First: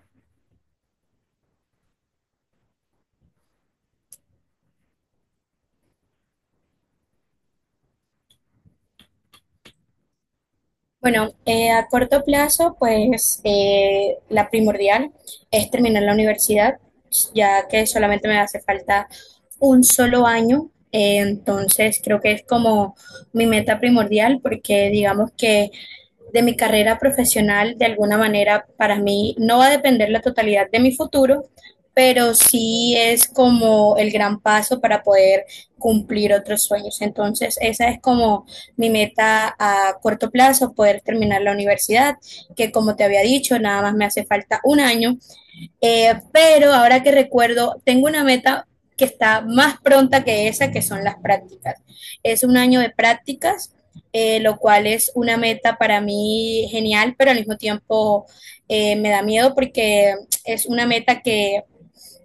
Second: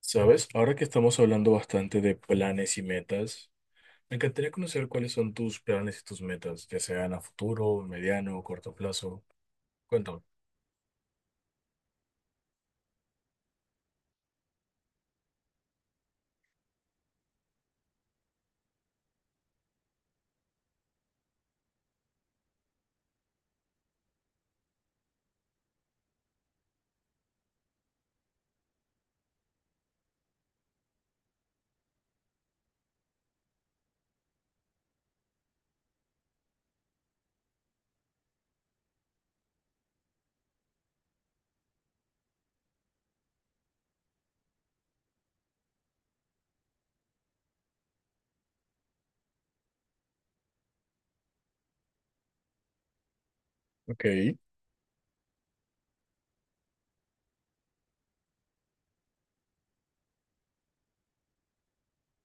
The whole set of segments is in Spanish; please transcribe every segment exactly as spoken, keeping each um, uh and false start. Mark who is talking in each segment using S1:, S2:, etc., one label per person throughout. S1: Sabes, ahora que estamos hablando bastante de planes y metas, me encantaría conocer cuáles son tus planes y tus metas, ya sean a futuro, mediano o corto plazo. Cuéntame.
S2: Bueno, eh, a corto plazo, pues eh, la primordial es terminar la universidad, ya que solamente me hace falta un solo año. Eh, entonces, creo que es como mi meta primordial, porque digamos que de mi carrera profesional, de alguna manera, para mí no va a depender la totalidad de mi futuro, pero sí es como el gran paso para poder cumplir otros sueños. Entonces, esa es como mi meta a corto plazo, poder terminar la universidad, que como te había dicho, nada más me hace falta un año, eh, pero ahora que recuerdo, tengo una meta que está más pronta que esa, que son las prácticas. Es un año de prácticas,
S1: Ok.
S2: eh, lo cual es una meta para mí genial, pero al mismo tiempo eh, me da miedo porque es una meta que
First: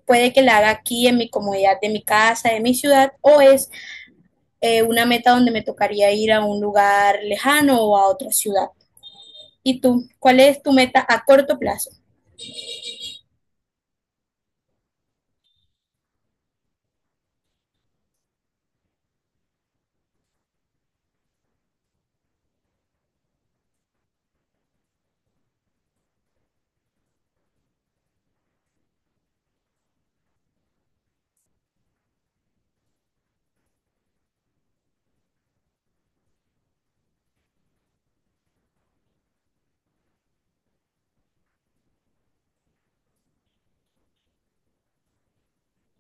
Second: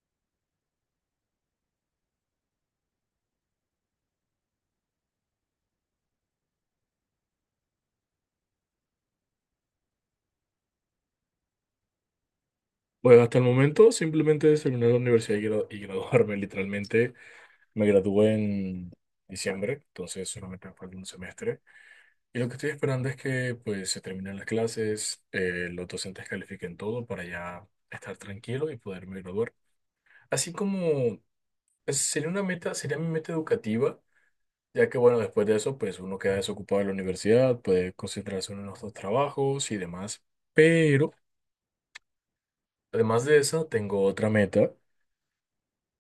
S2: puede que la haga aquí en mi comodidad de mi casa, de mi ciudad, o es eh, una meta donde me tocaría ir a un lugar lejano o a otra ciudad. ¿Y tú? ¿Cuál es tu meta a corto plazo?
S1: Bueno, hasta el momento simplemente es terminar la universidad y, gra- y graduarme, literalmente. Me gradué en diciembre, entonces solamente me falta un semestre. Y lo que estoy esperando es que pues se terminen las clases, eh, los docentes califiquen todo para ya estar tranquilo y poderme graduar. Así como... es- Sería una meta, sería mi meta educativa. Ya que bueno, después de eso, pues uno queda desocupado de la universidad, puede concentrarse en otros trabajos y demás. Pero, además de esa, tengo otra meta.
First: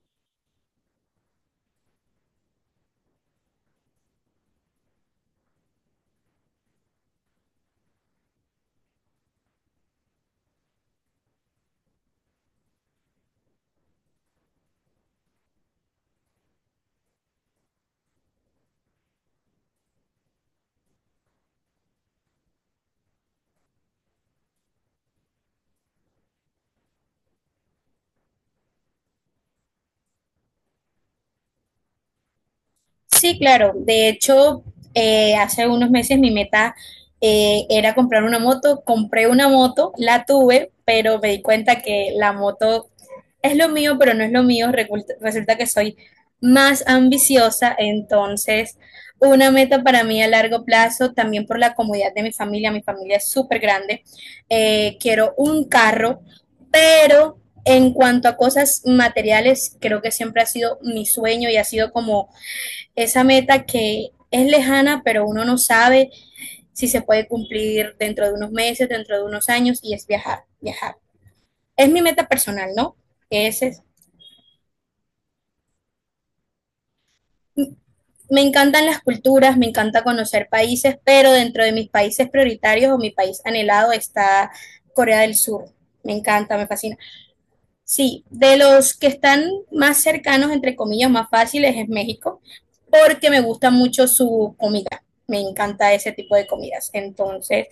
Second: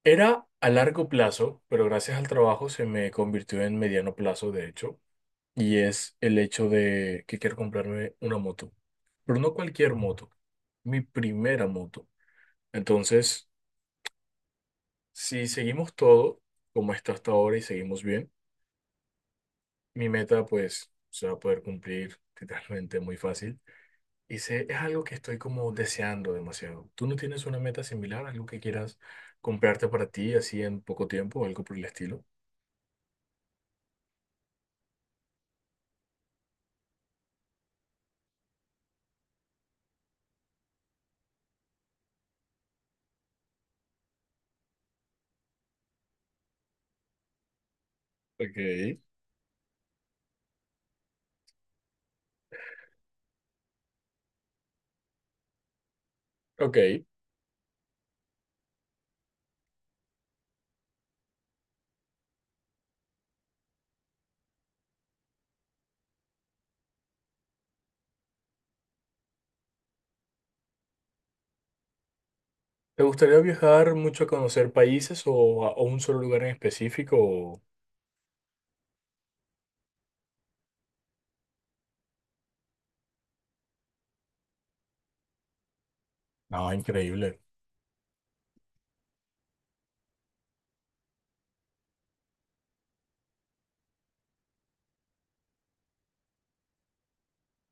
S1: Era a largo plazo, pero gracias al trabajo se me convirtió en mediano plazo, de hecho, y es el hecho de que quiero comprarme una moto. Pero no cualquier moto, mi primera moto. Entonces, si seguimos todo como está hasta ahora y seguimos bien, mi meta pues se va a poder cumplir literalmente muy fácil. Y sé, es algo que estoy como deseando demasiado. ¿Tú no tienes una meta similar, algo que quieras comprarte para ti así en poco tiempo o algo por el estilo?
S2: Sí, claro. De hecho, eh, hace unos meses mi meta eh, era comprar una moto. Compré una moto, la tuve, pero me di cuenta que la moto es lo mío, pero no es lo mío. Reculta- Resulta que soy más ambiciosa, entonces
S1: Ok.
S2: una meta para mí a largo plazo, también por la comodidad de mi familia, mi familia es súper grande, eh, quiero un carro,
S1: Ok.
S2: pero en cuanto a cosas materiales, creo que siempre ha sido mi sueño y ha sido como esa meta que es lejana, pero uno no sabe si se puede cumplir dentro de unos meses, dentro de unos años, y es viajar, viajar. Es mi meta personal, ¿no?
S1: ¿Te gustaría
S2: Ese es,
S1: viajar mucho a conocer países o a, o un solo lugar en específico? o-
S2: me encantan las culturas, me encanta conocer países, pero dentro de mis países prioritarios o mi país anhelado está Corea del Sur. Me encanta,
S1: No,
S2: me fascina.
S1: increíble.
S2: Sí, de los que están más cercanos, entre comillas, más fáciles es México, porque me gusta mucho su comida. Me encanta ese tipo de comidas. Entonces,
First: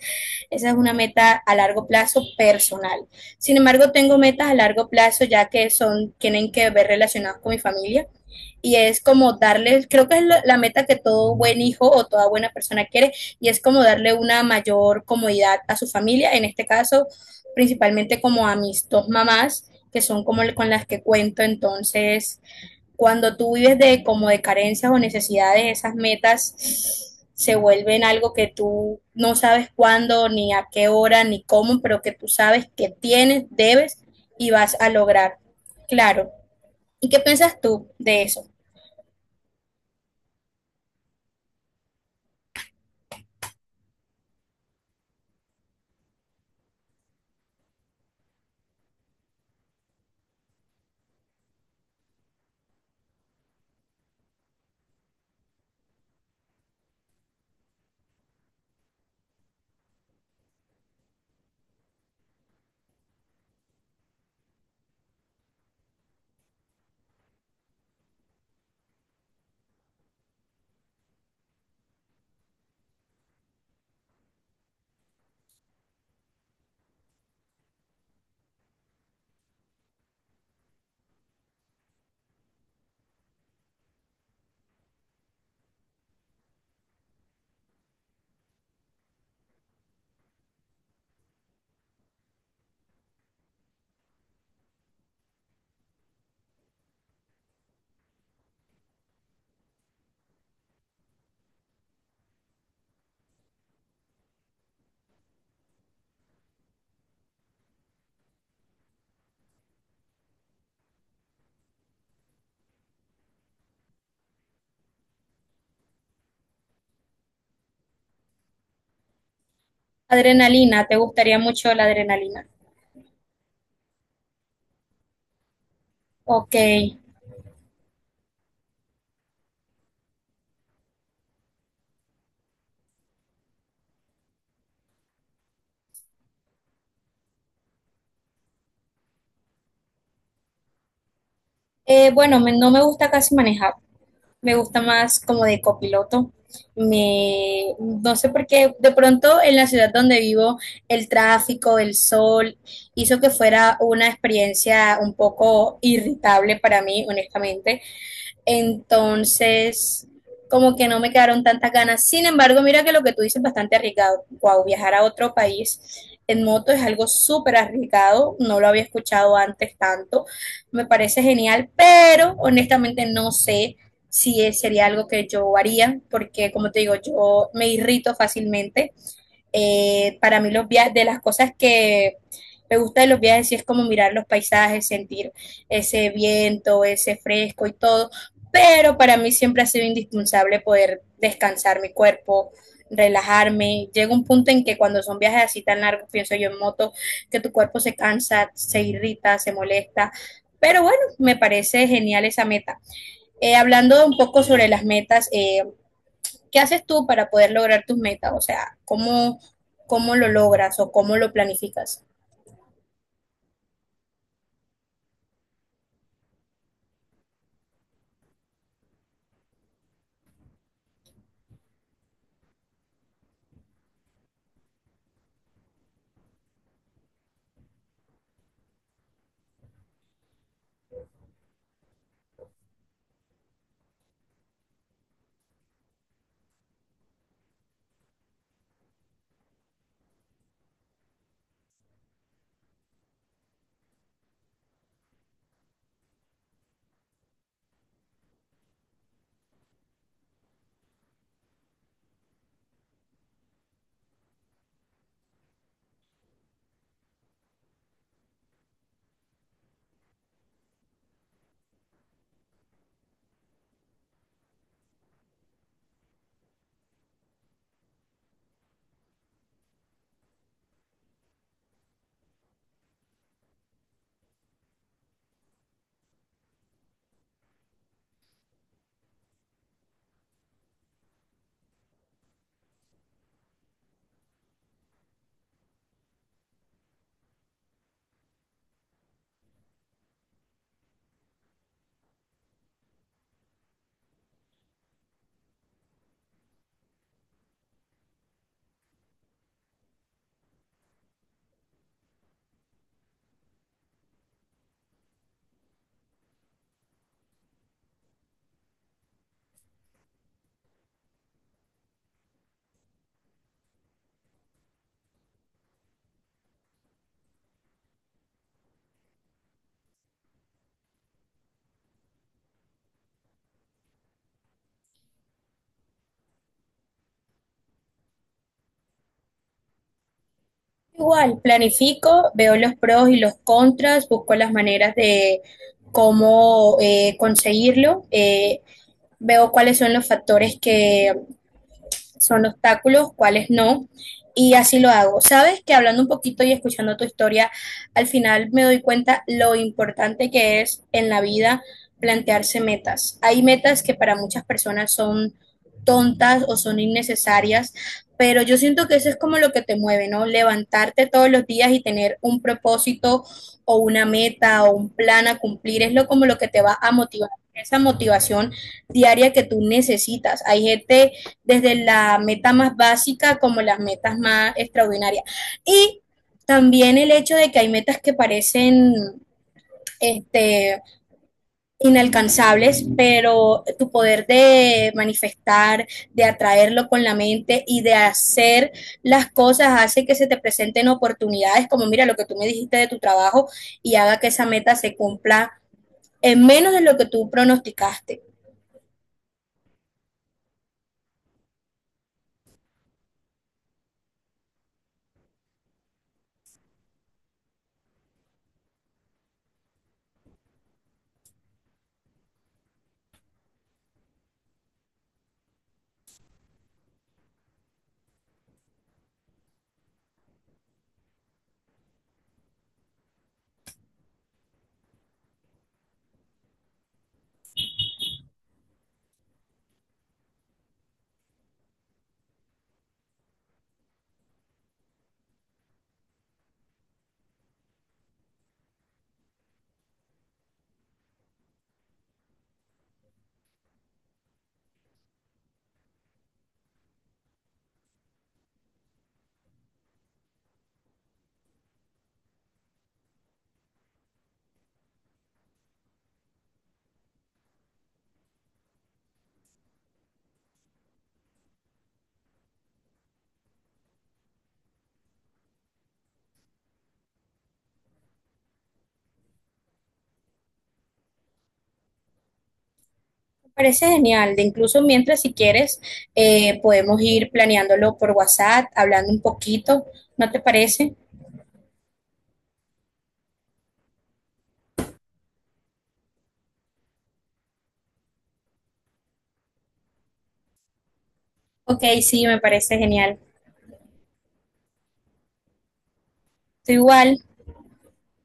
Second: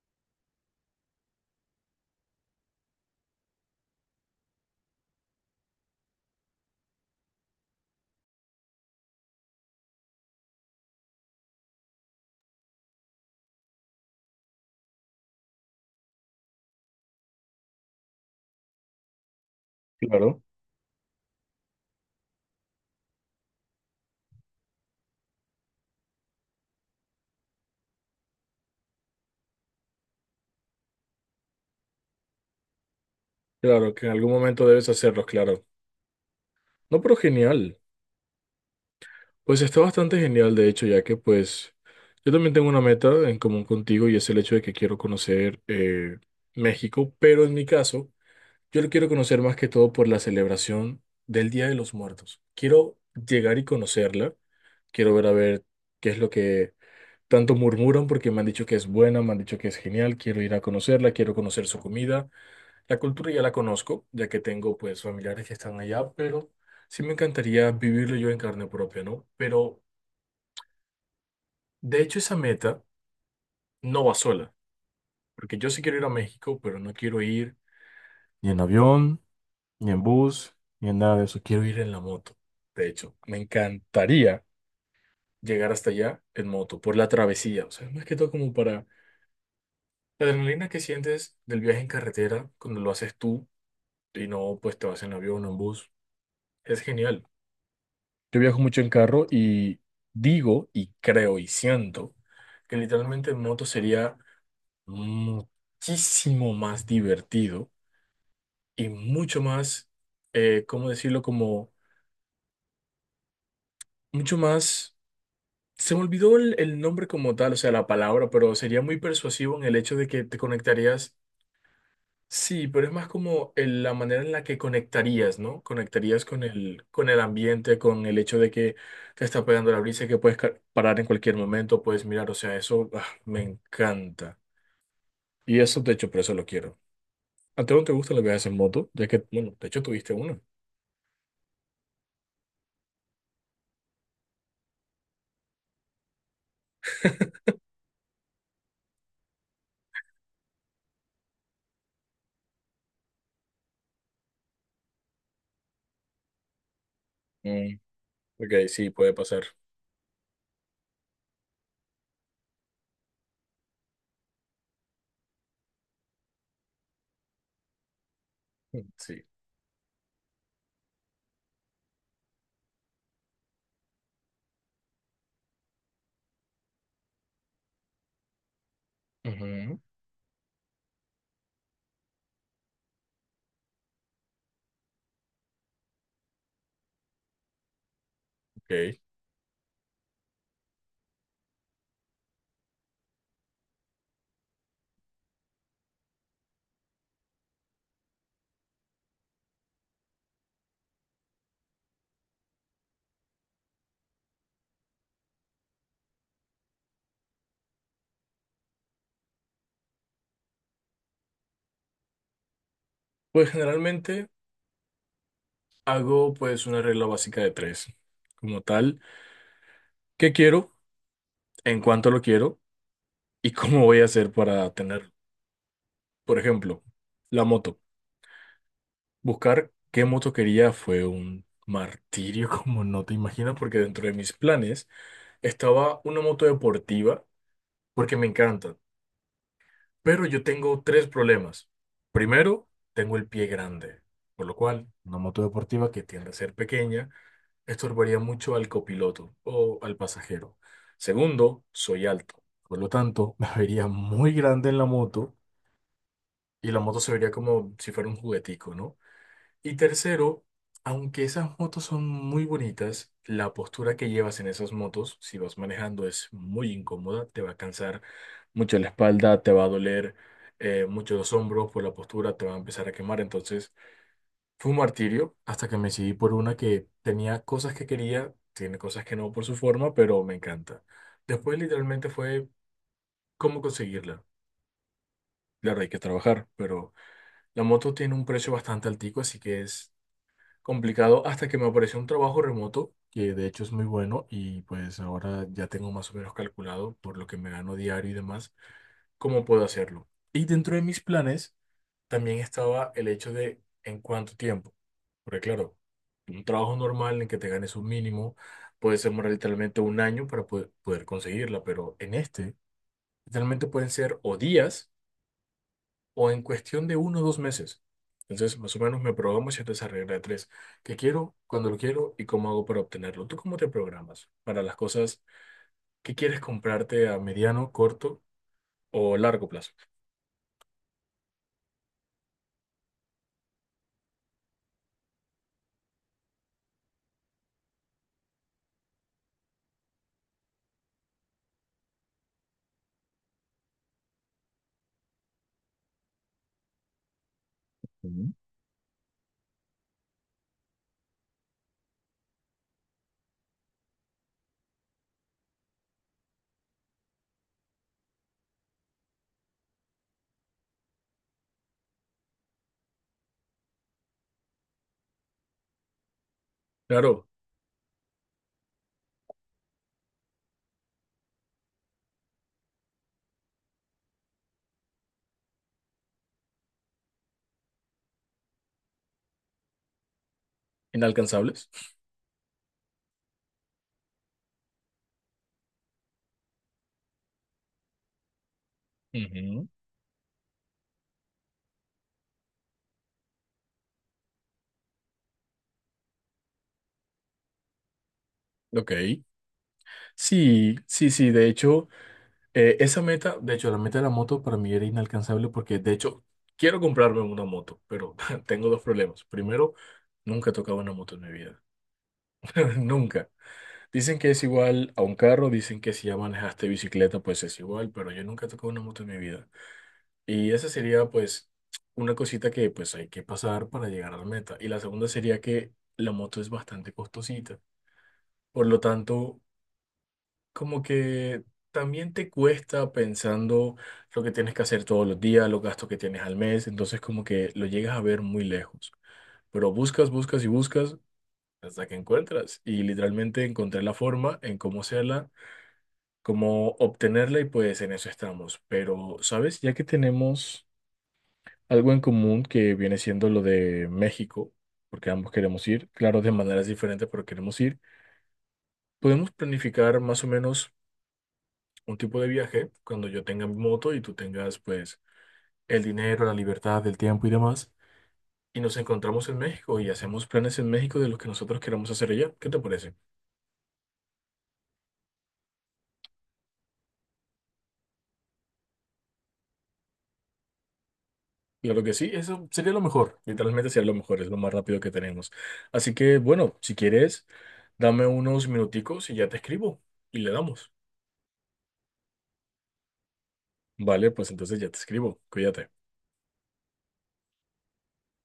S2: esa es una meta a largo plazo personal. Sin embargo, tengo metas a largo plazo ya que son, tienen que ver relacionadas con mi familia. Y es como darles, creo que es la meta que todo buen hijo o toda buena persona quiere, y es como darle una mayor comodidad a su familia, en este caso, principalmente como a mis dos mamás, que son
S1: Claro,
S2: como con las que cuento. Entonces, cuando tú vives de como de carencias o necesidades, esas metas se vuelven algo que tú no sabes cuándo, ni a qué hora, ni cómo, pero que tú sabes que tienes,
S1: claro,
S2: debes
S1: que en algún
S2: y
S1: momento
S2: vas
S1: debes
S2: a
S1: hacerlos,
S2: lograr.
S1: claro.
S2: Claro.
S1: No,
S2: ¿Y
S1: pero
S2: qué piensas
S1: genial.
S2: tú de eso?
S1: Pues está bastante genial, de hecho, ya que pues yo también tengo una meta en común contigo y es el hecho de que quiero conocer eh, México, pero en mi caso... Yo lo quiero conocer más que todo por la celebración del Día de los Muertos. Quiero llegar y conocerla. Quiero ver a ver qué es lo que tanto murmuran porque me han dicho que es buena, me han dicho que es genial. Quiero ir a conocerla, quiero conocer su comida. La cultura ya la conozco, ya que tengo pues familiares que están allá, pero sí me encantaría vivirlo yo en carne propia, ¿no? Pero de hecho esa meta no va sola, porque yo sí quiero ir a México, pero no quiero ir ni en avión, ni en bus, ni en nada de eso. Quiero ir en la moto. De hecho, me encantaría llegar hasta allá en moto, por la travesía. O sea, más que todo como para la adrenalina que sientes del viaje en carretera cuando lo haces tú y no pues te vas en avión o en bus. Es genial. Yo viajo mucho en carro y digo y creo y siento que literalmente en moto sería muchísimo más divertido y mucho más, eh, ¿cómo decirlo? Como mucho más. Se me olvidó el, el nombre como tal, o sea, la palabra, pero sería muy persuasivo en el hecho de que te
S2: Adrenalina, ¿te
S1: conectarías.
S2: gustaría mucho la adrenalina?
S1: Sí, pero es más como el- la manera en la que conectarías, ¿no? Conectarías con
S2: Ok.
S1: el, con el ambiente, con el hecho de que te está pegando la brisa y que puedes ca- parar en cualquier momento, puedes mirar, o sea, eso ah, me encanta. Y eso, de hecho, por eso lo quiero. ¿A ti no te gustan los viajes en moto? Ya que, bueno, de hecho tuviste uno.
S2: Eh, bueno, me, no me gusta casi manejar. Me gusta más como de copiloto. Me, no sé por qué, de pronto en la ciudad donde vivo, el tráfico, el sol, hizo que fuera una experiencia un poco irritable para mí,
S1: Mm,
S2: honestamente,
S1: ok, sí, puede pasar.
S2: entonces, como que no me quedaron tantas ganas. Sin embargo, mira que lo que tú dices es bastante arriesgado. Wow, viajar a otro país en moto es algo súper arriesgado. No lo había
S1: Mm, Sí.
S2: escuchado antes tanto. Me parece genial, pero honestamente no sé si es- sería algo que yo haría, porque como te digo, yo me irrito fácilmente.
S1: Ujú,
S2: Eh, para mí los viajes, de las cosas que me gusta de los viajes, sí es como mirar los paisajes, sentir ese viento, ese fresco y todo,
S1: ok.
S2: pero para mí siempre ha sido indispensable poder descansar mi cuerpo, relajarme. Llega un punto en que cuando son viajes así tan largos, pienso yo en moto, que tu cuerpo se cansa, se irrita, se molesta. Pero bueno, me parece genial esa meta. Eh, hablando un poco sobre las metas, eh, ¿qué haces tú para poder lograr tus metas? O sea, ¿cómo, ¿cómo lo logras o cómo lo planificas?
S1: Pues generalmente. Hago pues una regla básica de tres, como tal, qué quiero, en cuánto lo quiero y cómo voy a hacer para tenerlo. Por ejemplo, la moto. Buscar qué moto quería fue un martirio como no te imaginas, porque dentro de mis planes estaba una moto deportiva, porque me encanta. Pero yo tengo tres problemas. Primero, tengo el pie grande, por lo cual una moto deportiva que tiende a ser pequeña estorbaría mucho al copiloto o al pasajero. Segundo, soy alto. Por lo tanto, me vería muy grande en la moto y la moto se vería como si fuera un juguetico, ¿no? Y tercero, aunque esas motos son muy bonitas, la postura que llevas en esas motos, si vas manejando, es muy incómoda, te va a cansar mucho la espalda, te va a doler eh, mucho los hombros por la postura, te va a empezar a quemar. Entonces, fue un martirio hasta que me decidí por una que tenía cosas que quería, tiene cosas que no por su forma, pero me encanta. Después literalmente fue cómo conseguirla. Claro, hay que trabajar, pero la moto tiene un precio bastante altico, así que es complicado hasta que me apareció un trabajo remoto, que de hecho es muy bueno y pues ahora ya tengo más o menos calculado por lo que me gano diario y demás, cómo puedo hacerlo. Y dentro de mis planes... también estaba el hecho de en cuánto tiempo. Porque claro, un trabajo normal en que te ganes un mínimo puede ser más literalmente un año para po- poder conseguirla, pero en este literalmente pueden ser o días o en cuestión de uno o dos meses. Entonces, más o menos me programo siempre esa regla de tres. ¿Qué quiero? ¿Cuando lo quiero? ¿Y cómo hago para obtenerlo? ¿Tú cómo te programas para las cosas que quieres comprarte a mediano, corto o largo plazo?
S2: Igual, planifico, veo los pros y los contras, busco las maneras de cómo eh, conseguirlo, eh, veo cuáles son los factores que son obstáculos, cuáles no, y así lo hago. Sabes que hablando un poquito y escuchando tu historia, al
S1: Ujú.
S2: final me doy cuenta lo importante que es en la vida plantearse metas. Hay metas que para muchas personas son tontas o son innecesarias, pero yo siento que eso es como lo que te mueve, ¿no? Levantarte todos los días y tener un propósito o una meta o un plan a cumplir es lo como lo que te va a
S1: Claro.
S2: motivar, esa motivación diaria que tú necesitas. Hay gente desde la meta más básica como las metas más extraordinarias. Y también el hecho de que hay metas que parecen este,
S1: Inalcanzables.
S2: inalcanzables, pero tu poder de manifestar, de atraerlo con la mente y de hacer las
S1: Ujú.
S2: cosas hace que se te presenten oportunidades, como mira lo que tú me dijiste de tu trabajo y haga que esa meta se cumpla en menos de lo que tú pronosticaste.
S1: Ok. Sí, sí, sí, de hecho, eh, esa meta, de hecho, la meta de la moto para mí era inalcanzable porque, de hecho, quiero comprarme una moto, pero tengo dos problemas. Primero, nunca he tocado una moto en mi vida, nunca. Dicen que es igual a un carro, dicen que si ya manejaste bicicleta, pues es igual, pero yo nunca he tocado una moto en mi vida. Y esa sería, pues, una cosita que, pues, hay que pasar para llegar a la meta. Y la segunda sería que la moto es bastante costosita. Por lo tanto, como que también te cuesta pensando lo que tienes que hacer todos los días, los gastos que tienes al mes, entonces como que lo llegas a ver muy lejos, pero buscas, buscas y buscas hasta que encuentras y literalmente encontré la forma en cómo hacerla, cómo obtenerla y pues en eso estamos. Pero, ¿sabes? Ya que tenemos algo en común que viene siendo lo de México, porque ambos queremos ir, claro, de maneras diferentes, pero queremos ir. Podemos planificar más o menos un tipo de viaje cuando yo tenga mi moto y tú tengas pues el dinero, la libertad, el tiempo y demás. Y nos encontramos en México y hacemos planes en México de lo que nosotros queramos hacer allá. ¿Qué te parece?
S2: Parece genial, de incluso mientras si quieres eh, podemos ir planeándolo por WhatsApp, hablando un poquito, ¿no te parece?
S1: Claro que sí, eso sería lo mejor. Literalmente sería lo mejor, es lo más rápido que tenemos. Así que bueno, si quieres, dame unos minuticos y ya te escribo y le damos.
S2: Ok, sí, me parece genial.
S1: Vale, pues entonces ya te escribo. Cuídate.
S2: Tú igual.